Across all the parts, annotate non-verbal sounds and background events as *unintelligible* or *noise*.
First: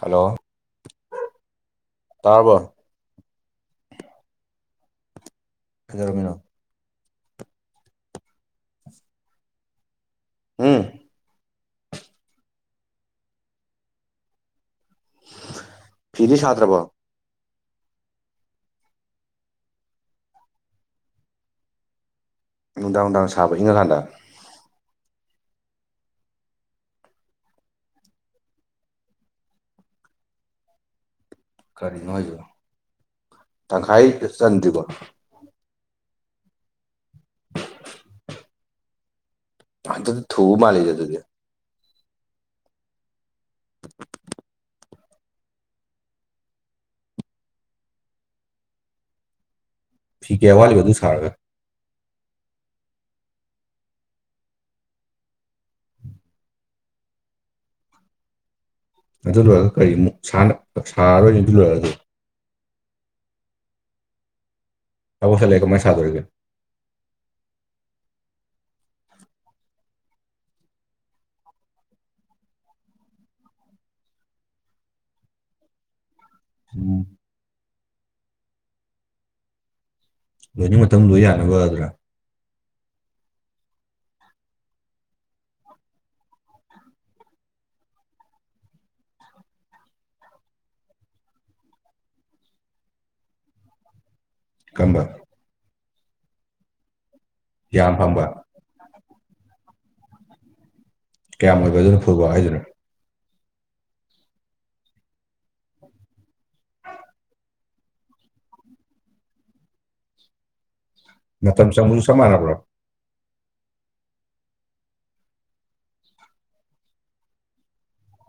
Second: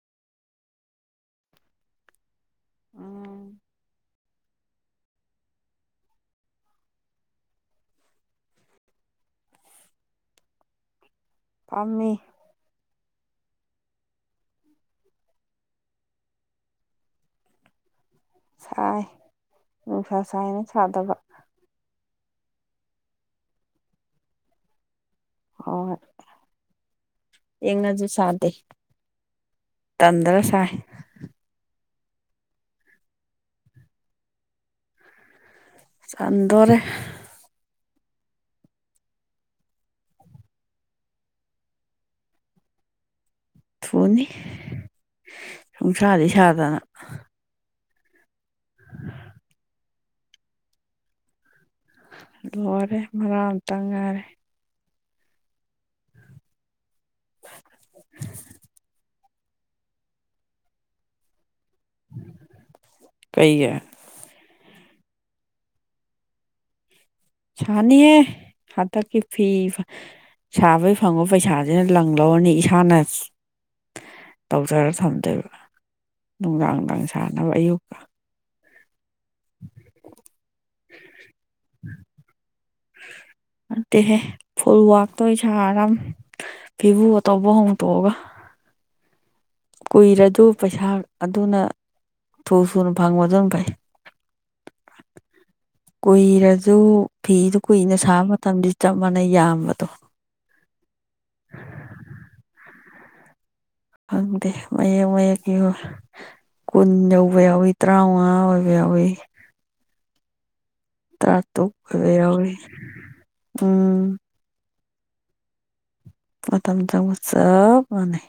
Hello ꯇꯔꯔꯕꯣ ꯎꯝ ꯀꯩꯗꯧꯔꯃꯤꯅꯣ ꯍꯨꯝ꯫ ꯐꯝꯃꯤ꯫ ꯐꯤꯗꯤ ꯁꯥꯗꯔꯕꯣ ꯁꯥꯏ ꯅꯨꯡꯁꯥ ꯁꯥꯏꯅ ꯁꯥꯗꯕ꯫ ꯅꯨꯡꯗꯥꯡ ꯅꯨꯡꯗꯥꯡ ꯁꯥꯕ ꯏꯪꯉꯀꯥꯟꯗ꯫ ꯍꯣꯍꯣꯢ꯫ ꯏꯪꯑꯥꯁꯨ ꯁꯥꯗꯦ ꯇꯟꯗꯔꯒꯥ ꯁꯥꯏ ꯀꯔꯤꯅꯣ ꯍꯥꯏꯕꯣ ꯇꯪꯈꯥꯏ ꯆꯟꯗ꯭ꯔꯤꯕ ꯆꯟꯗꯣꯔꯦ ꯑꯗꯨꯗꯤ ꯊꯨ ꯃꯥꯂꯤꯗꯦ ꯑꯗꯨꯗꯤ ꯊꯨꯅꯤ ꯁꯨꯡꯁꯥꯗꯤ ꯁꯥꯗꯅ ꯐꯤ ꯀꯌꯥ ꯋꯥꯠꯂꯤꯕ ꯑꯗꯨ ꯁꯥꯔꯒ꯫ ꯂꯣꯏꯔꯦ ꯃꯔꯥꯛ ꯑꯝꯇꯪ ꯉꯥꯏꯔꯦ꯫ ꯑꯗꯨ ꯂꯣꯏꯔꯒ ꯀꯔꯤꯃꯨꯛ ꯁꯥꯔꯣꯏꯅꯦ ꯑꯗꯨ ꯂꯣꯏꯔꯒꯗꯤ ꯀꯩꯒꯤ꯫ ꯊꯕꯛ ꯆꯠ ꯂꯩꯔ ꯀꯃꯥꯢ ꯁꯥꯗꯣꯔꯤꯒꯦ꯫ ꯁꯥꯅꯤꯍꯦ ꯍꯟꯗꯛꯀꯤ ꯐꯤ ꯁꯥꯕꯩ ꯐꯪꯕ ꯄꯩꯁꯥꯁꯤꯅ ꯂꯪ ꯂꯧꯔꯅꯤ ꯏꯁꯥꯅ ꯇꯧꯖꯔ ꯊꯝꯗꯣꯏꯕ ꯅꯨꯡꯗꯥꯡ ꯎꯝ ꯅꯨꯡꯗꯥꯡ ꯁꯥꯅꯕ ꯑꯌꯨꯛꯀ꯫ ꯂꯣꯏꯅꯤꯡ ꯃꯇꯝ ꯂꯣꯏ ꯌꯥꯅꯕ ꯑꯗꯨꯔꯥ꯫ ꯑꯗꯨꯠꯇꯦꯍꯦ ꯐꯨꯜ ꯋꯥꯛꯇꯣ ꯁꯥꯔ ꯐꯤꯕꯨ ꯑ ꯇꯧꯕ ꯍꯣꯡꯇꯣꯛꯑꯒ ꯀꯨꯏꯔꯗꯨ ꯄꯩꯁꯥ ꯑꯗꯨꯅ ꯊꯨ ꯁꯨꯅ ꯐꯪꯕꯗꯨꯅ ꯐꯩ꯫ ꯀꯝꯕ ꯀꯨꯏꯔꯖꯨ ꯐꯤꯗꯨ ꯌꯥꯝ ꯀꯨꯏꯅ ꯁꯥꯕ ꯐꯪꯕ ꯃꯇꯝꯗ ꯆꯞ ꯃꯥꯟꯅꯩ ꯌꯥꯝꯕꯗꯣ꯫ ꯀꯌꯥꯝ ꯑꯣꯏꯕ ꯑꯗꯨꯅ ꯐꯨꯜꯋꯥꯛ ꯍꯥꯏꯗꯨꯅꯣ꯫ ꯈꯪꯗꯦ ꯃꯌꯦꯛ ꯃꯌꯦꯛ *unintelligible* ꯀꯨꯟ ꯌꯧꯕ ꯌꯥꯎꯋꯤ ꯇꯔꯥ ꯃꯉꯥ ꯑꯣꯏꯕ ꯌꯥꯎꯏ꯫ ꯑꯗꯨꯝ ꯆꯪꯕꯁꯨ ꯆꯞ ꯇꯇꯕꯔ ꯑꯣꯏꯦ ꯃꯥꯟꯅꯕ꯭ꯔꯣ ꯎꯝ ꯃꯇꯝ ꯆꯪꯕ ꯆꯞ ꯃꯥꯅꯩ꯫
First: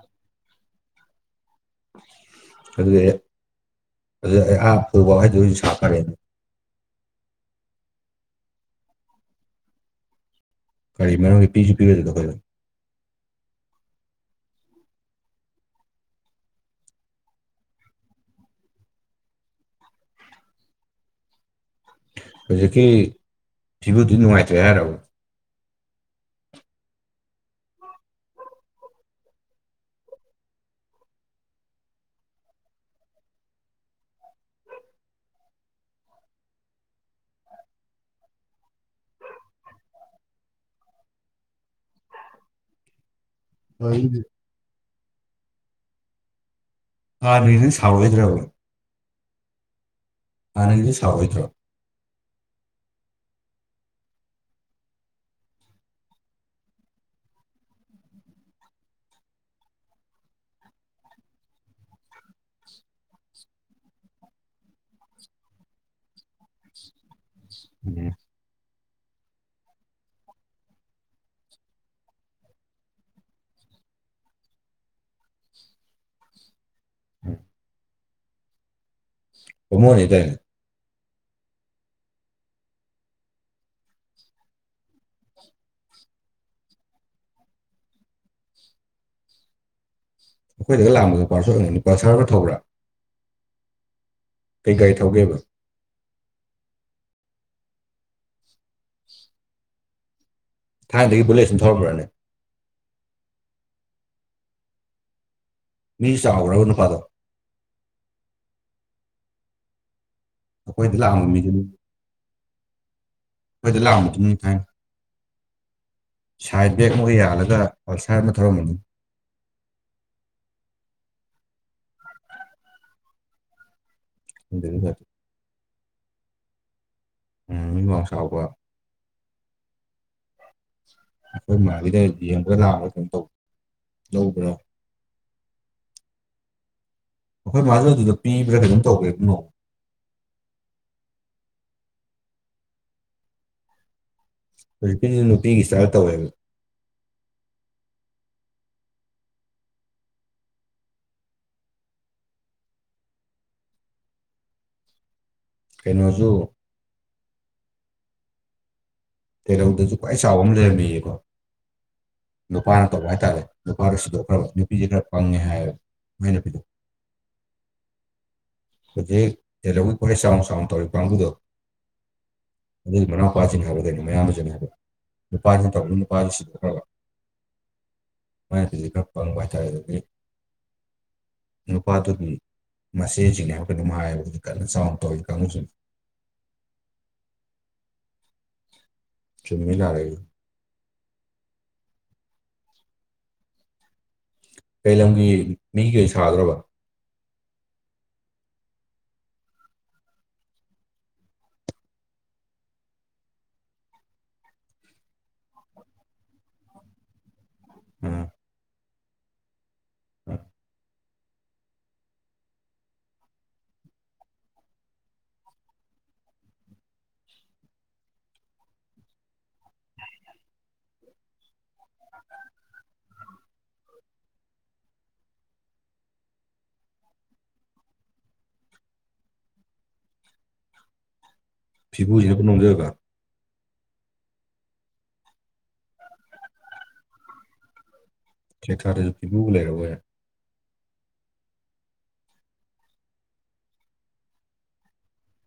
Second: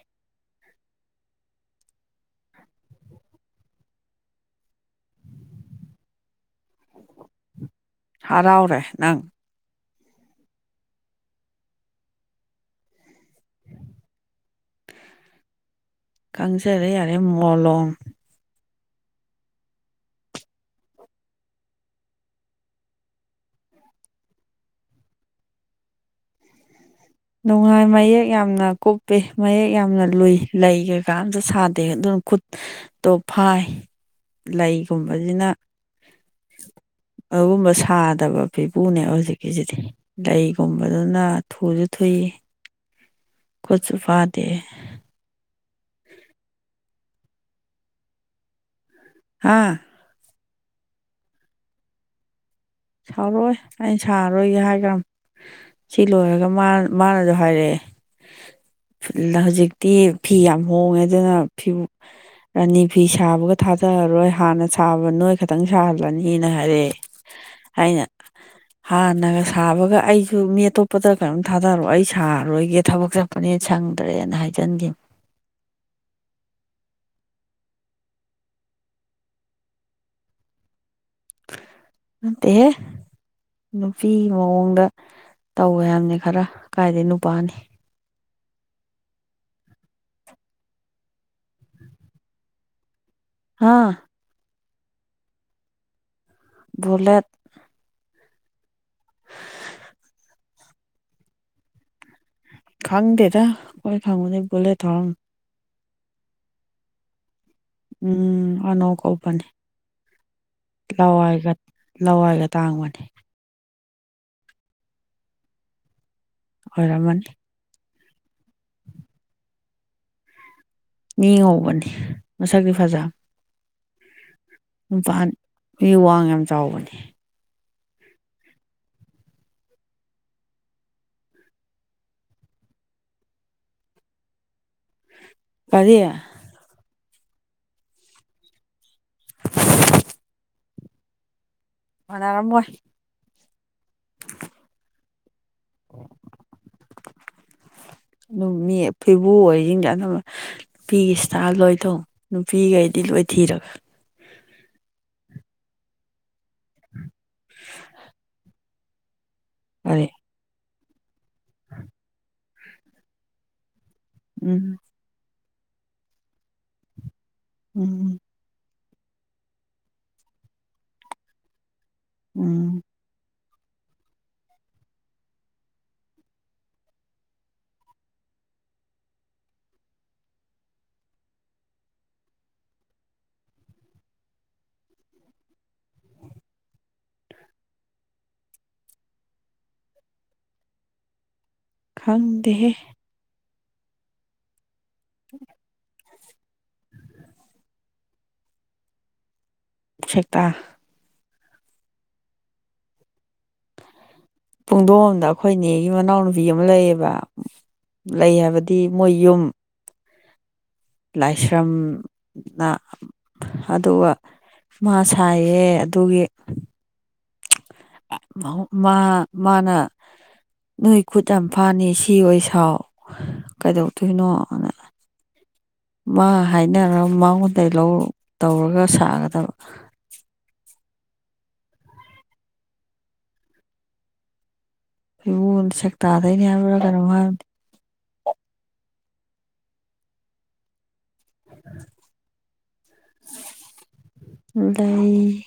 ꯑꯗꯨꯗꯤ ꯑꯗꯨ ꯑꯩ ꯑꯥ ꯐꯨꯐꯥꯎ ꯍꯗ ꯍꯧꯖꯤꯛ ꯁꯥꯈꯔꯦꯅꯦ ꯍꯔꯥꯎꯔꯦ ꯅꯪ ꯀꯥꯔꯤ ꯃꯔꯝꯒꯤ ꯄꯤꯁꯨ ꯄꯤꯔꯣꯗꯕꯗ ꯑꯩꯈꯣꯏꯗ ꯀꯪꯖꯔꯦ ꯌꯥꯔꯦ ꯃꯂꯝ ꯍꯧꯖꯤꯛꯀꯤ ꯐꯤꯕꯨꯗꯤ ꯅꯨꯡꯉꯥꯏꯇ꯭ꯔꯦ ꯍꯥꯏꯔꯣ ꯅꯨꯡꯉꯥꯏ ꯃꯥꯌꯦꯛ ꯌꯥꯝꯅ ꯀꯨꯞꯄꯤ ꯃꯥꯌꯦꯛ ꯌꯥꯝꯅ ꯂꯨꯏ ꯂꯩ ꯀꯩꯀꯥ ꯑꯃꯇ ꯁꯥꯗꯦ ꯑꯗꯨꯝ ꯈꯨꯠ ꯇꯣꯞꯐꯥꯏ ꯂꯩꯒꯨꯝꯕꯁꯤꯅ *inaudible* ꯑꯗꯨꯒꯨꯝꯕ ꯁꯥꯗꯕ ꯐꯤꯕꯨꯨꯅꯦꯕ ꯍꯧꯖꯤꯛꯀꯤꯁꯤꯗꯤ ꯂꯩꯒꯨꯝꯕꯗꯨꯅ ꯊꯨꯁꯨ ꯊꯏꯌꯦ ꯈꯨꯣꯠꯁꯨ ꯋꯥꯔꯤꯗꯤ ꯐꯥꯗꯦ ꯑꯥ ꯅꯅ ꯁꯥꯎꯔꯣꯏꯗ꯭ꯔꯕ ꯍꯥꯥ ꯍꯥꯟꯅꯒꯤꯗꯨ ꯁꯥꯎꯔꯛ ꯑꯣꯏꯗ꯭ꯔꯣ ꯁꯥꯎꯔꯑꯣꯣꯏ ꯑꯩꯅ ꯁꯥꯔꯔꯣꯏꯒꯦ ꯍꯥꯏꯈ꯭ꯔꯕ ꯁꯤ ꯂꯣꯏꯔꯒ ꯃꯥ ꯃꯥꯅꯁꯨꯣ ꯍꯥꯏꯔꯛꯑꯦ ꯍꯧꯖꯤꯛꯇꯤ ꯐꯤ ꯌꯥꯝ ꯍꯣꯡꯉꯦ ꯑꯗꯨꯅ ꯐꯤ ꯔꯥꯅꯤ ꯐꯤ ꯁꯥꯕꯒ ꯊꯥꯗꯔꯔꯣꯏ ꯍꯥꯟꯅ ꯁꯥꯕ ꯅꯣꯏ ꯇꯪ ꯁꯥꯍꯜꯂꯅꯤꯅ ꯍꯥꯏꯔꯛꯑꯦ ꯍꯥꯏꯅ *inaudible* ꯍꯥꯟꯅꯒ ꯁꯥꯕꯒ ꯑꯩꯁꯨ ꯃꯤ ꯑꯇꯣꯞꯄꯗ ꯀꯔꯤꯝ ꯊꯥꯗꯔꯛꯑꯣ ꯑꯩ ꯁꯥꯔꯣꯏꯒꯦ ꯊꯕꯛꯁꯦ ꯐꯅ ꯁꯪꯗ꯭ꯔꯦꯅ ꯍꯥꯏꯖꯟꯈꯤꯕ ꯎꯣꯏ ꯑꯣꯃꯣꯅꯤꯗ ꯑꯠꯇꯍꯦ ꯅꯨꯄꯤ ꯃꯑꯣꯡꯗ ꯇꯧꯋꯦ ꯍꯥꯏꯕꯅꯤ ꯈꯔ ꯀꯥꯏꯗꯩ ꯅꯨꯄꯥꯅꯤ ꯑꯩꯈꯣꯏꯒ ꯂꯥꯛꯝꯕꯗ ꯄꯔꯁꯜꯅꯤ ꯄꯔꯁꯔꯒ ꯊꯧꯕ꯭ꯔꯥ ꯍꯥꯥ ꯀꯩ ꯒꯥꯔꯤ ꯊꯧꯒꯦꯕ ꯕꯂꯦꯠ ꯊꯥꯏꯅꯗꯒꯤ ꯕꯨꯂꯦꯠꯟ ꯊꯧꯔꯛ꯭ꯔꯅꯤ ꯈꯪꯗꯦꯗ ꯑꯩꯈꯣꯏ ꯈꯪꯕꯗꯥꯗꯤ ꯕꯨꯂꯦꯠ ꯊꯧꯔꯝꯃꯦ ꯃꯤꯁꯨ ꯆꯥꯎꯔꯕ ꯅꯨꯄꯥꯗꯣ ꯎꯝ ꯑꯅꯧ ꯀꯅꯤ ꯑꯩꯈꯣꯏꯗ ꯂꯥꯛꯑꯝꯕ ꯂꯑꯣꯒ ꯃꯤꯗꯨꯅꯤ ꯂꯋꯥꯏꯒ ꯇꯥꯡꯕꯅꯦ ꯑꯩꯣꯏꯗ ꯂꯥꯛꯑꯕ ꯃꯇꯨꯡꯅꯤ ꯊꯥꯏꯅ ꯁꯥꯏꯠ ꯕꯦꯛ ꯑꯃꯒ ꯑꯣꯏꯔꯝꯃꯅꯤ ꯌꯥꯜꯂꯒ ꯄꯜꯁꯥꯔ ꯑꯃ ꯊꯧꯔꯝꯕꯅꯤ ꯃꯤ ꯉꯧꯕꯅꯤ ꯃꯁꯛꯇꯤ ꯐꯖꯥꯕꯅꯦ ꯎꯝ ꯅꯨꯄꯥꯅꯤ ꯃꯤ ꯋꯥꯡ ꯌꯥꯝ ꯆꯥꯎꯕꯥꯅꯦ ꯎꯝ ꯃꯤ ꯋꯥꯥꯡ ꯆꯥꯎꯕꯔꯣ ꯑꯩꯈꯣꯏ ꯃꯥꯒꯤꯗ ꯍꯦꯛ ꯌꯦꯡꯕ ꯂꯥꯛꯑꯒ ꯀꯩꯅꯣ ꯇꯧ ꯂꯧꯕ꯭ꯔꯣ ꯀꯥꯔꯤ ꯑꯩꯈꯣꯏ ꯃꯥꯗꯨꯅ ꯑꯗꯨꯗ ꯄꯤꯕ꯭ꯔꯥ ꯀꯩꯅꯣꯝ ꯇꯧꯕꯅꯦ ꯃꯥꯟꯅꯔꯝꯃꯣꯏ ꯍꯧꯖꯤꯛꯒꯤꯁꯤꯁꯨ ꯅꯨꯄꯤꯒꯤ ꯢꯁꯇꯥꯜ ꯇꯧꯋꯦꯕ *unintelligible* ꯑꯗꯨꯝ ꯃꯤ ꯐꯤꯕꯨ ꯑꯣꯏꯁꯤꯡꯖ *inaudible* ꯅꯨꯄꯤꯒꯤ ꯏꯁꯇꯥꯐ ꯂꯣꯏ ꯇꯧ ꯅꯨꯄꯤꯈꯩꯗꯤ ꯂꯣꯏ ꯊꯤꯔꯕꯅꯦ ꯀꯩꯅꯣꯖꯨ *inaudible* ꯀꯩꯩꯅꯧꯗꯁꯨ ꯀꯔꯤ ꯈ꯭ꯋꯥꯏ ꯆꯥꯎꯕ ꯑꯃ ꯂꯩꯔꯝꯃꯤꯌꯦꯀꯣ ꯅꯨꯄꯥꯅ ꯇꯧꯕ ꯍꯥꯏꯇꯥꯔꯦ ꯅꯨꯄꯥꯗꯁꯨ ꯎꯝ ꯅꯨꯄꯤꯁꯦ ꯈꯔ ꯐꯪꯉꯦ ꯍꯥꯏꯌꯦꯕ ꯃꯥꯏ ꯅꯨꯄꯤꯗꯣ ꯎꯝ ꯍꯧꯖꯤꯛ *inaudible* ꯆꯥꯎ-ꯆꯥꯎ ꯇꯧꯔꯤꯕ ꯀꯥꯡꯕꯨꯗꯣ ꯎꯝ ꯑꯗꯨꯗꯤ ꯃꯅꯥꯎꯄꯥꯁꯤꯅ *inaudible* ꯍꯥꯏꯕꯗꯩꯅꯣ ꯃꯌꯥꯝꯕꯁꯤꯅ ꯍꯥꯏꯕ ꯅꯨꯄꯥꯁꯤꯅ ꯇꯧꯕꯅ ꯅꯨꯄꯥꯗꯨ ꯁꯤꯗꯣꯛꯈ꯭ꯔꯕ ꯃꯥꯢ ꯅꯨꯄꯤꯗꯨꯅ ꯈꯔ ꯄꯪꯕ ꯍꯥꯏꯇꯥꯔꯦ ꯑꯗꯨꯗꯤ ꯅꯨꯄꯥꯗꯨꯒꯤ ꯃꯥꯆꯦꯖꯤꯡꯅꯦ ꯍꯥꯏꯕ꯭ꯔꯥ ꯀꯩꯅꯣꯝ ꯍꯥꯏ ꯍꯧꯖꯤꯛ ꯀꯟꯅ ꯆꯥꯎꯅ ꯇꯧꯔꯤ ꯀꯥꯡꯕꯨꯨꯁꯦ ꯆꯨꯝꯃꯤꯔ ꯂꯥꯜꯔꯤꯔ ꯈꯪꯗꯦꯍꯦ ꯀꯩ ꯂꯝꯒꯤ ꯃꯤꯒꯤ ꯑꯣꯢꯅ ꯁꯥꯗꯧꯔꯕ ꯁꯦꯛꯇꯥ ꯄꯨꯡꯗꯣꯕꯝꯗ ꯑꯩꯈꯣꯏꯅꯦꯒꯤ ꯃꯅꯥꯎꯅꯨꯄꯤ ꯑꯃ ꯂꯩꯌꯦꯕ ꯂꯩ ꯍꯥꯏꯕꯗꯤ ꯃꯣꯏ ꯌꯨꯝ ꯎꯝ *unintelligible* ꯂꯥꯏꯁ꯭ꯔꯝꯅ ꯑꯗꯨꯒ ꯃꯥ ꯁꯥꯏꯌꯦ ꯑꯗꯨꯒꯤ ꯃꯥ ꯃꯥꯅ ꯅꯣꯏ ꯈꯨꯠ ꯌꯥꯝ ꯐꯥꯅꯤ ꯁꯤ ꯑꯣꯏ ꯁꯥꯎ *inaudible* ꯀꯩꯗꯧꯗꯣꯏꯅꯣꯅ ꯃꯥ ꯍꯥꯏꯅꯔꯒ ꯃꯉꯣꯟꯗ ꯂꯧ ꯇꯧꯔꯒ ꯁꯥꯒꯗꯕ ꯐꯤꯕꯨꯁꯤꯅ ꯄꯨꯟꯅ *inaudible* ꯢꯄꯨꯡꯉꯣꯗꯨ ꯁꯦꯛꯇꯗꯩꯔ ꯍꯥꯏꯕ꯭ꯔꯥ ꯀꯩꯅꯣꯝ ꯍꯥꯏꯕꯅꯤ ꯁꯦꯛꯇꯥꯗꯁꯨ ꯄꯤꯕꯨ ꯂꯩꯔꯥꯕꯣꯏꯔꯦ ꯂꯩ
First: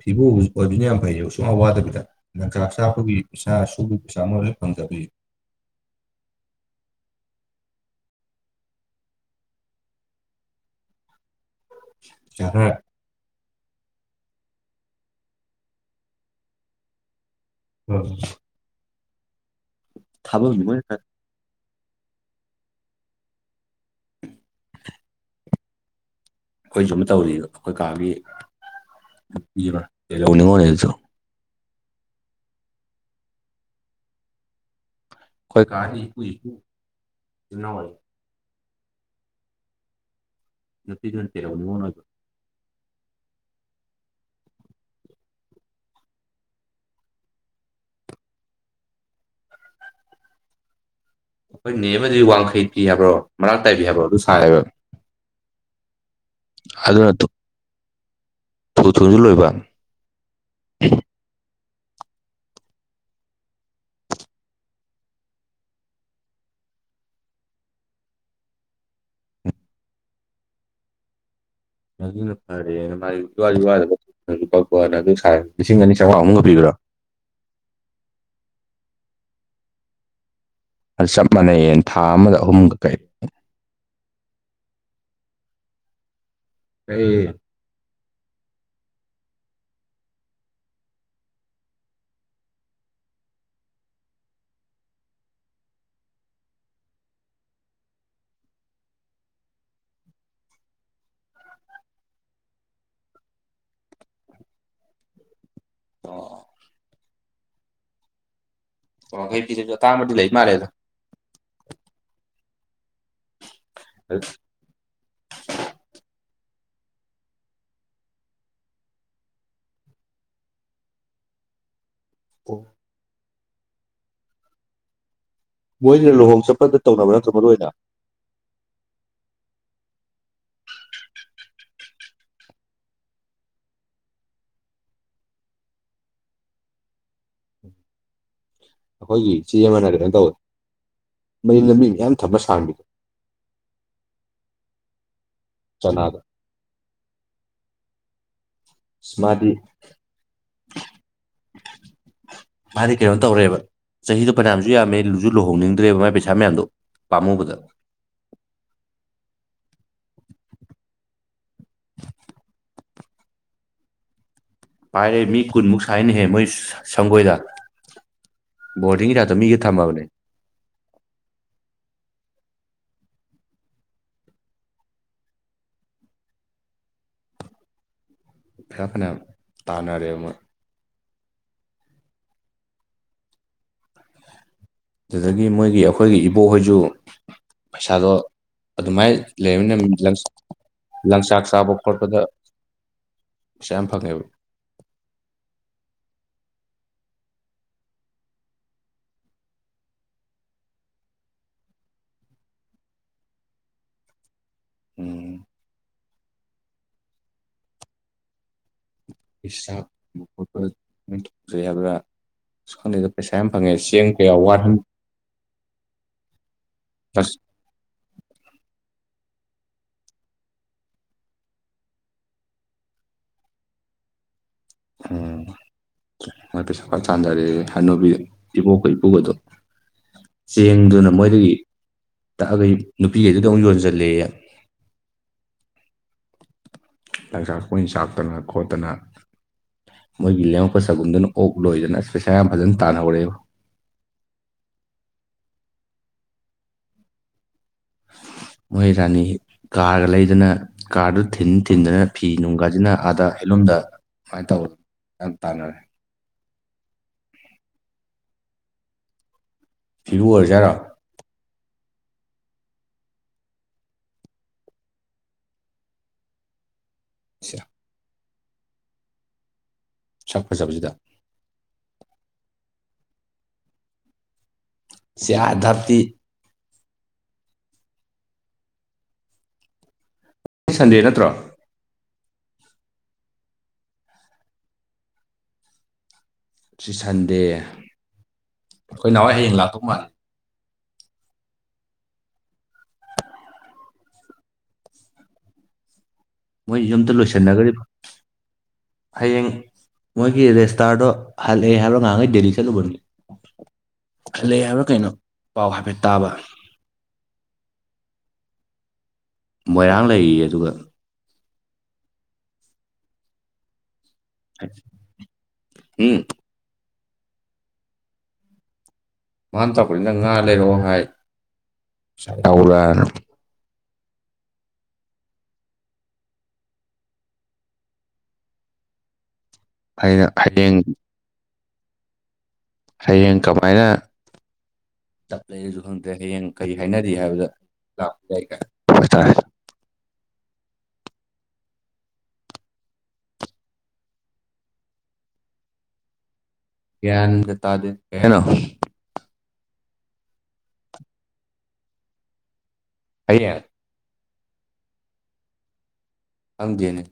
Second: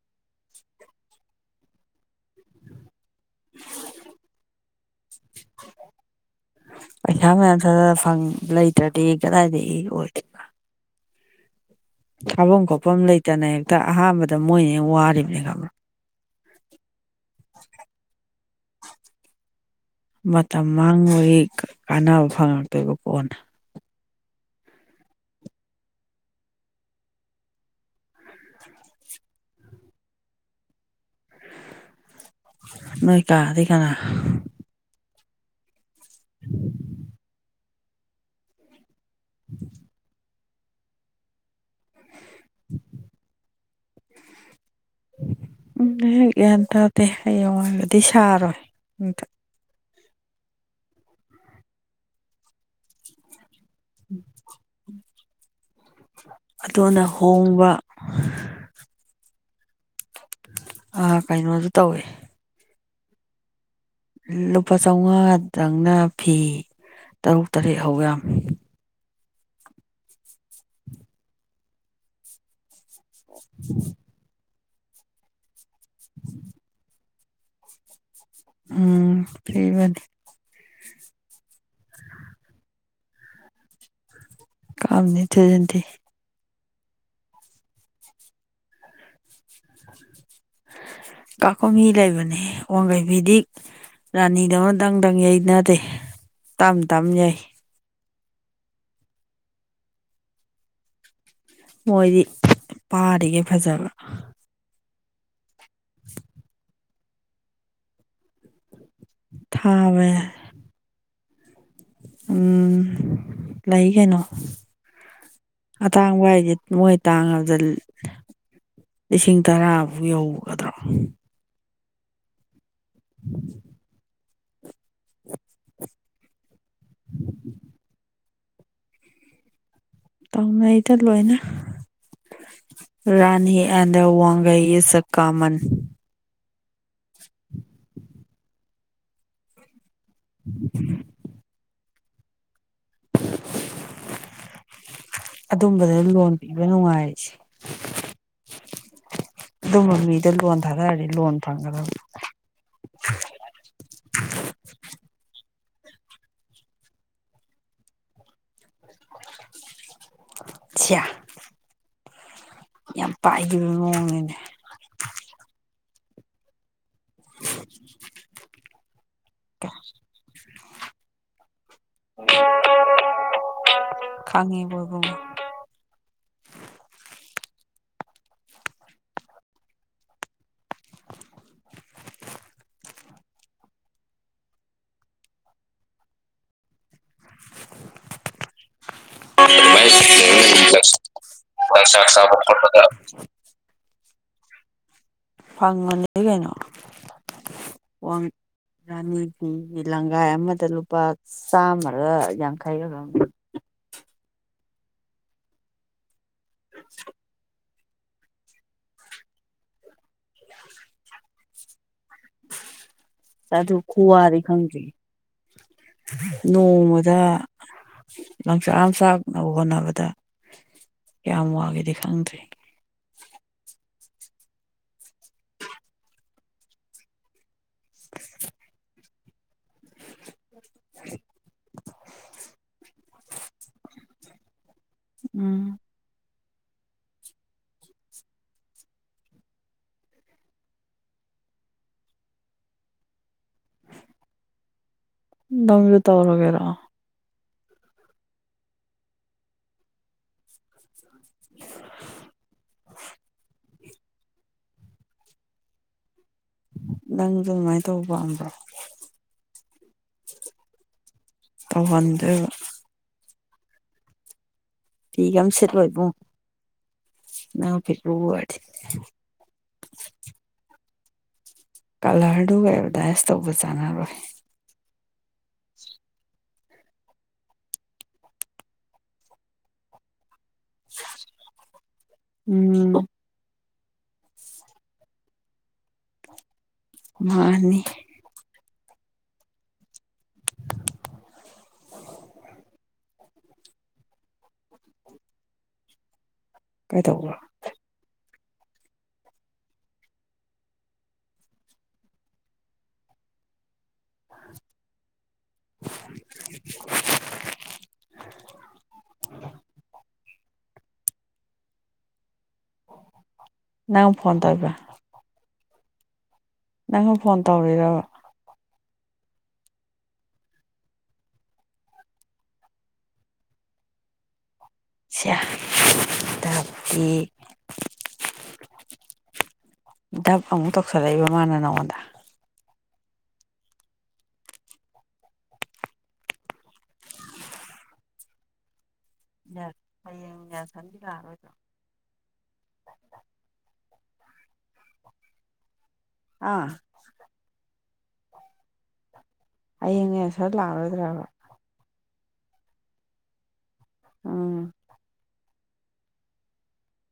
ꯐꯤꯕꯨ ꯑꯣꯏꯕꯁꯤꯅ ꯌꯥꯝ ꯐꯩꯌꯦꯕꯥ ꯁꯨꯡꯋꯥ ꯋꯥꯗꯕꯤꯗ ꯂꯪꯆꯥꯛ ꯆ꯭ꯥꯛꯄꯒꯤ ꯄꯩꯁꯥ ꯁꯨꯕꯥ ꯆꯥꯝꯕꯒꯤ ꯃꯣꯏ ꯂꯣꯏ ꯄꯥꯝꯖꯕꯤ ꯄꯩꯁꯥ ꯃꯌꯥꯝ ꯈ *inaudible* ꯐꯪ ꯂꯩꯇ꯭ꯔꯗꯤ ꯀꯗꯥꯏꯗꯒꯤ ꯑꯣꯏ ꯄꯩꯁꯥ ꯊꯥꯐꯝ ꯈꯔ ꯈꯣꯠꯐꯝ ꯂꯩꯇꯅ ꯍꯦꯛꯇ ꯑꯍꯥꯟꯕꯗ ꯃꯣꯏꯅ ꯍꯦꯟꯅ ꯋꯥꯔꯤꯕꯅꯦ ꯈꯪꯕ꯭ꯔꯥ ꯎꯝ *inaudible* ꯊꯥꯐꯝꯗꯤ ꯃꯇꯝ ꯃꯣꯏꯅ ꯃꯥꯡꯕꯒꯤ ꯀꯥꯟꯅꯕ ꯐꯪꯉꯛꯇꯣꯏꯕ ꯀꯣꯟꯅ ꯑꯩꯈꯣꯏ ꯁ ꯑꯃ ꯇꯧꯔꯤ ꯑꯩꯈꯣꯏ ꯀꯥꯒꯤ ꯅꯨꯄꯤ ꯑꯃ ꯂꯧꯅꯤꯡꯉꯣꯅꯦ ꯑꯗꯨꯁꯨ *inaudible* ꯅꯣꯏ ꯀꯥꯗꯤ ꯀꯅꯥ ꯑꯩꯈꯣꯏ ꯀꯥ ꯍ ꯏꯄꯨ ꯏꯄ ꯅꯣꯏ *inaudible* ꯎꯝ *unintelligible* ꯌꯇ ꯖꯟꯇꯦꯔ ꯃꯅ ꯑꯗꯨ *inaudible* *unintelligible* ꯎꯝ ꯒ꯭ꯌꯥꯟ ꯇꯥꯗꯦ ꯍꯌꯦꯡꯋꯥꯢꯒꯗꯤ ꯁꯥꯔꯣꯏ ꯑꯩꯈꯣꯏ ꯅꯦ ꯑꯃꯗꯤ ꯋꯥꯡꯈꯩ ꯄꯤ ꯍꯥꯏꯕ꯭ꯔꯣ ꯃꯔꯥꯛ ꯇꯥꯏꯕꯤ ꯍꯥꯏꯕ꯭ꯔꯣ ꯑꯗꯨ ꯁꯥꯏꯕ ꯑꯗꯨꯅ ꯊꯨ ꯊꯨꯁꯨ ꯂꯣꯏꯕ ꯑ ꯀꯩꯅꯣꯁꯨ ꯇꯧꯋꯦ ꯂꯨꯄꯥ ꯆꯥꯝꯃꯉꯥꯗꯪꯅ ꯐꯤ ꯇꯔꯨꯛ ꯇꯔꯦꯠ ꯍꯧ ꯌꯥꯝꯃꯦ ꯑꯗꯨꯅ ꯐꯥꯔꯦꯅ ꯃꯥꯒꯤ ꯋꯥꯛꯄꯅ *unintelligible* ꯂꯤꯁꯤꯡ ꯑꯅꯤ ꯆꯥꯝꯃꯉꯥꯃꯨꯛꯒ ꯄꯤꯕ꯭ꯔꯣ ꯎꯝ ꯐꯕꯅꯤ ꯑꯗꯨ ꯆꯞ ꯃꯥꯟꯅꯩꯌꯦ ꯊꯥ ꯑꯃꯗ ꯑꯍꯨꯝꯒ ꯀꯩ ꯀꯥꯝꯅꯤ ꯏ ꯆꯖꯗꯤ ꯑꯦ *inaudible* ꯀꯥꯈꯨꯝ ꯃꯤ ꯂꯩꯕꯅꯦ ꯋꯥꯡꯈꯩ ꯐꯤꯗꯤꯛ ꯔꯥꯅꯤꯗꯧꯅ ꯗꯪ-ꯗꯪ ꯌꯩꯅꯗꯦ ꯇꯝ ꯇꯝ ꯌꯩ ꯃꯣꯏꯗꯤ ꯄꯥꯔꯤꯒꯦ ꯐꯖꯕ ꯑꯣ ꯋꯥꯡꯈꯩ ꯐꯤꯗꯥꯁꯨ ꯊꯥꯕ ꯑꯇꯥꯡꯕꯗꯤ ꯂꯩ ꯃꯥꯜꯂꯦꯗ ꯎꯝ ꯂꯩ ꯀꯩꯅꯣ ꯑꯇꯥꯡꯕ ꯍꯥꯏꯁꯦ ꯃꯣꯏ ꯇꯥꯡꯉꯕꯗ ꯂꯤꯁꯤꯡ ꯇꯔꯥꯕꯨ ꯌꯧꯒꯗ꯭ꯔꯣ ꯑꯣ *inaudible* *inaudible* ꯃꯣꯏꯁꯤꯅ ꯂꯨꯍꯣꯡ ꯆꯠꯄꯗ ꯇꯧꯅꯕ ꯅꯠꯇ꯭ꯔꯣ ꯃꯔꯨꯑꯣꯏ ꯑꯣꯏꯅ ꯇꯧꯅꯩꯗ ꯂꯣꯏꯅ ꯔꯥꯅꯤ ꯍ ꯑꯦꯗ ꯋꯥꯒ ꯁ ꯀꯥꯃꯟ ꯑꯩꯈꯣꯏꯒꯤ ꯆꯦ ꯑꯃꯅ ꯀꯩꯅꯣ ꯇꯧꯋꯅꯤ ꯎꯝ ꯃ ꯂꯝꯕꯤ ꯃꯌꯥꯝ ꯊꯝꯕ ꯁꯍꯕꯤꯗꯣ ꯑꯗꯨꯝꯕꯗ ꯆꯅꯥ ꯂꯣꯟ ꯄꯤꯕ ꯅꯨꯡꯉꯥꯏꯔꯤꯁꯦ ꯑꯁ ꯃꯥꯗꯤ ꯑꯗꯨꯝꯕ ꯃꯤꯗ ꯂꯣꯟ ꯊꯥꯗꯔꯅꯤ ꯂꯣꯟ ꯐꯪꯒꯗꯕ ꯃꯥꯗꯤ ꯀꯩꯅꯣ ꯇꯧꯔꯦꯕ ꯆꯍꯤꯗꯣ ꯐꯅꯌꯥꯝꯁꯨ ꯌꯥꯝꯃꯦ ꯂꯨꯁꯨ ꯂꯨꯍꯣꯡꯅꯤꯡꯗ꯭ꯔꯦꯕ ꯃꯥꯏ ꯄꯩꯁꯥ ꯃꯌꯥꯝꯗꯣ ꯄꯥꯝꯃꯨꯕꯗ ꯁꯤꯌꯥ *inaudible* ꯌꯥꯝ ꯄꯥꯏꯈꯤꯕ ꯃꯑꯣꯡꯅꯤꯅꯦ ꯄꯥꯏꯔꯦ ꯃꯤ ꯀꯨꯟꯃꯨꯛ ꯁꯥꯏꯅꯍꯦ ꯃꯣꯏ ꯁꯪꯒꯣꯏꯗ ꯕꯣꯔꯗꯤꯡꯒꯤꯗꯗꯣ ꯃꯤꯒ ꯊꯝꯃꯕꯅꯦ *inaudible* *inaudible* ꯄꯩꯁꯥ ꯐꯅꯌꯥꯝ ꯇꯥꯟꯅꯔꯦꯕ ꯃꯣꯏ *inaudible* ꯑꯗꯨꯗꯒꯤ ꯃꯣꯏꯒꯤ ꯑꯩꯈꯣꯏꯒꯤ ꯏꯕꯣꯛ ꯍꯣꯏꯖꯨ ꯄꯩꯁꯥꯗꯣ ꯑꯗꯨꯃꯥꯏꯅ ꯂꯩꯃꯤꯅꯤꯅ ꯂꯪꯆꯥꯛ ꯆꯥꯕ ꯈꯣꯠꯄꯗ ꯄꯩꯁꯥ ꯌꯥꯝ ꯐꯪꯉꯦꯕ ꯐꯪꯕꯥꯅꯦꯗꯤ ꯀꯩꯅꯣ ꯔꯥꯅꯤ ꯐꯤꯒꯤ ꯂꯪꯒꯥꯏ ꯑꯃꯗ ꯂꯨꯄꯥ ꯆꯥꯝꯃꯒ ꯌꯥꯡꯈꯩꯒꯔꯝ ꯎꯝ *unintelligible* ꯄꯩꯁꯥ ꯄꯖꯩꯕ ꯁꯀꯥꯟꯂꯤꯒ ꯄꯩꯁꯥ ꯍꯐꯪꯉꯦ ꯑꯗꯨ ꯆꯦꯡ ꯀꯌꯥ ꯈꯨꯋꯥꯗꯤ ꯋꯥꯔ ꯍ ꯈꯪꯗ꯭ꯔꯤ ꯅꯣꯡꯃꯗ ꯂꯪꯆꯥꯛ ꯑꯃ ꯆꯥꯛꯅꯕ ꯍꯣꯠꯅꯕꯗ ꯀꯌꯥꯝ ꯋꯥꯒꯦꯗꯤ ꯈꯪꯗ꯭ꯔꯤ ꯑꯣ ꯉ ꯀꯩ ꯁꯀ ꯆꯥꯟꯗꯔꯦꯦ ꯍꯅꯨꯕꯤ ꯏꯕꯣꯛꯀ ꯏꯄꯨꯒꯗꯣ ꯆꯦꯡꯗꯨꯅ ꯃꯣꯏꯗꯒꯤ ꯇꯛꯑꯥꯒ ꯅꯨꯄꯤꯒꯩꯗꯨꯗ ꯑꯃꯨꯛ ꯌꯣꯟꯖꯜꯂꯦꯌꯦ ꯎꯝ ꯂꯥꯡꯁꯥꯛ ꯀꯣꯏꯟ ꯆꯥꯛꯇꯅ ꯈꯣꯠꯇꯅ ꯃꯣꯏꯒꯤ ꯂꯦꯝꯃꯛꯄ ꯁꯒꯨꯟꯗꯨꯅ ꯑꯣꯛ ꯂꯣꯏꯗꯅ ꯄꯩꯁꯥ ꯌꯥꯝ ꯐꯖꯅ ꯇꯥꯟꯅꯍꯔꯛꯦꯕ ꯇꯥꯒꯦꯔ ꯃꯣꯏ ꯔꯥꯅꯤ ꯀꯥꯔꯒ ꯂꯩꯗꯅ ꯀꯥꯔꯗꯨ ꯊꯤꯟ ꯊꯤꯟꯗꯅ ꯐꯤ ꯅꯨꯡ ꯒꯥꯁꯤꯅ ꯑꯥꯗꯥ ꯍꯦꯟꯂꯨꯝꯗ ꯁꯨꯃꯥꯏꯅ ꯇꯧꯔ ꯌꯥꯝ ꯇꯥꯟꯅꯔꯦ ꯅꯪꯗꯣ ꯑꯗꯨꯃꯥꯏꯅ ꯇꯧꯕ ꯄꯥꯝꯕ꯭ꯔꯣ ꯐꯤꯕꯨꯨ ꯑꯣꯏꯔꯖꯥꯔꯣ ꯇꯧꯍꯟꯗꯕ ꯊ ꯀꯝ ꯁꯤ ꯂ ꯑꯣꯏꯕ ꯐꯤ ꯁꯛ ꯐꯖꯕꯁꯤꯗ ꯀꯂꯔꯗꯨꯒ ꯑꯦꯕꯔꯗꯥꯏꯁ ꯇꯧꯕ ꯆꯥꯟꯅꯔꯣꯏ ꯁꯤꯑꯥ ꯗꯞꯇꯤ ꯁꯟꯗꯦ ꯅꯠꯇ꯭ꯔꯣ ꯎꯝ *inaudible* ꯁꯤ ꯁꯟꯗꯦ ꯃꯥꯅꯤ ꯑꯩꯈꯣꯏ ꯅꯥꯎ ꯍꯣꯏ ꯍꯥꯌꯦꯡ ꯂꯥꯛꯇꯧ ꯃꯥꯜꯂꯦ *inaudible* *inaudible* ꯃꯣꯏ ꯌꯨꯝꯗ ꯀꯩꯗꯧꯕ꯭ꯔꯣ ꯂꯣꯏꯁꯟꯅꯈꯔꯤꯕ ꯍꯌꯦꯡ ꯃꯣꯏꯒꯤ ꯔꯦꯁꯇꯥꯔꯗꯣ ꯍꯜꯂꯛꯑꯦ ꯍꯥꯏꯕꯅꯣ ꯉꯥꯏꯍꯈꯩ ꯗꯦꯜꯂꯤ ꯆꯠꯂꯨꯕꯅꯤ ꯂꯩ ꯍꯥꯏꯕ꯭ꯔꯥ ꯀꯩꯅꯣ ꯄꯥꯎ ꯍꯥꯏꯐꯦꯠ ꯇꯥꯕ *inaudible* ꯃꯣꯏꯔꯥꯡ ꯂꯩꯔꯤꯌꯦ ꯑꯗꯨꯒ ꯅꯪ ꯐꯣꯟ ꯇꯧꯔꯤꯕꯥ ꯍꯝ ꯅꯪꯅ ꯐꯣꯟ ꯇꯧꯔꯔꯕ ꯃꯥꯅ ꯇꯧꯄꯅꯤꯅꯪ ꯉꯥ ꯂꯩꯔꯛꯑꯣ ꯍꯥꯏ ꯌꯥꯔꯅ ꯇꯄꯤ ꯑꯩꯅ ꯗꯞ ꯑꯃꯨꯛ ꯍꯌꯦꯡ ꯇꯧꯁꯜꯂꯛꯏꯕ ꯃꯥꯅ ꯅꯉꯣꯟꯗ ꯍꯌꯦꯡ ꯀꯃꯥꯏꯅ ꯆꯞ ꯂꯩꯁꯨ ꯈꯪꯗ꯭ꯔꯦ ꯍꯌꯦꯡ ꯀꯔꯤ ꯍꯥꯏꯅꯔꯤ ꯍꯥꯏꯕꯗ ꯂꯥꯛꯄ ꯌꯥ ꯑꯩꯇꯥꯔꯦ ꯌꯥ ꯍꯌꯦꯡꯅꯦ ꯁꯟꯗꯤ ꯂꯥꯛꯑꯔꯣꯏꯗ꯭ꯔꯣ *inaudible* ꯑꯥ ꯀ꯭ꯌꯥꯟ ꯊꯇꯗ ꯀꯦꯅ ꯍꯌꯦꯡꯅꯦ ꯁꯔ ꯂꯥꯛꯂꯣꯏꯗ꯭ꯔꯕ ꯑꯩ ꯎꯝ ꯈꯪꯗꯦꯅꯦ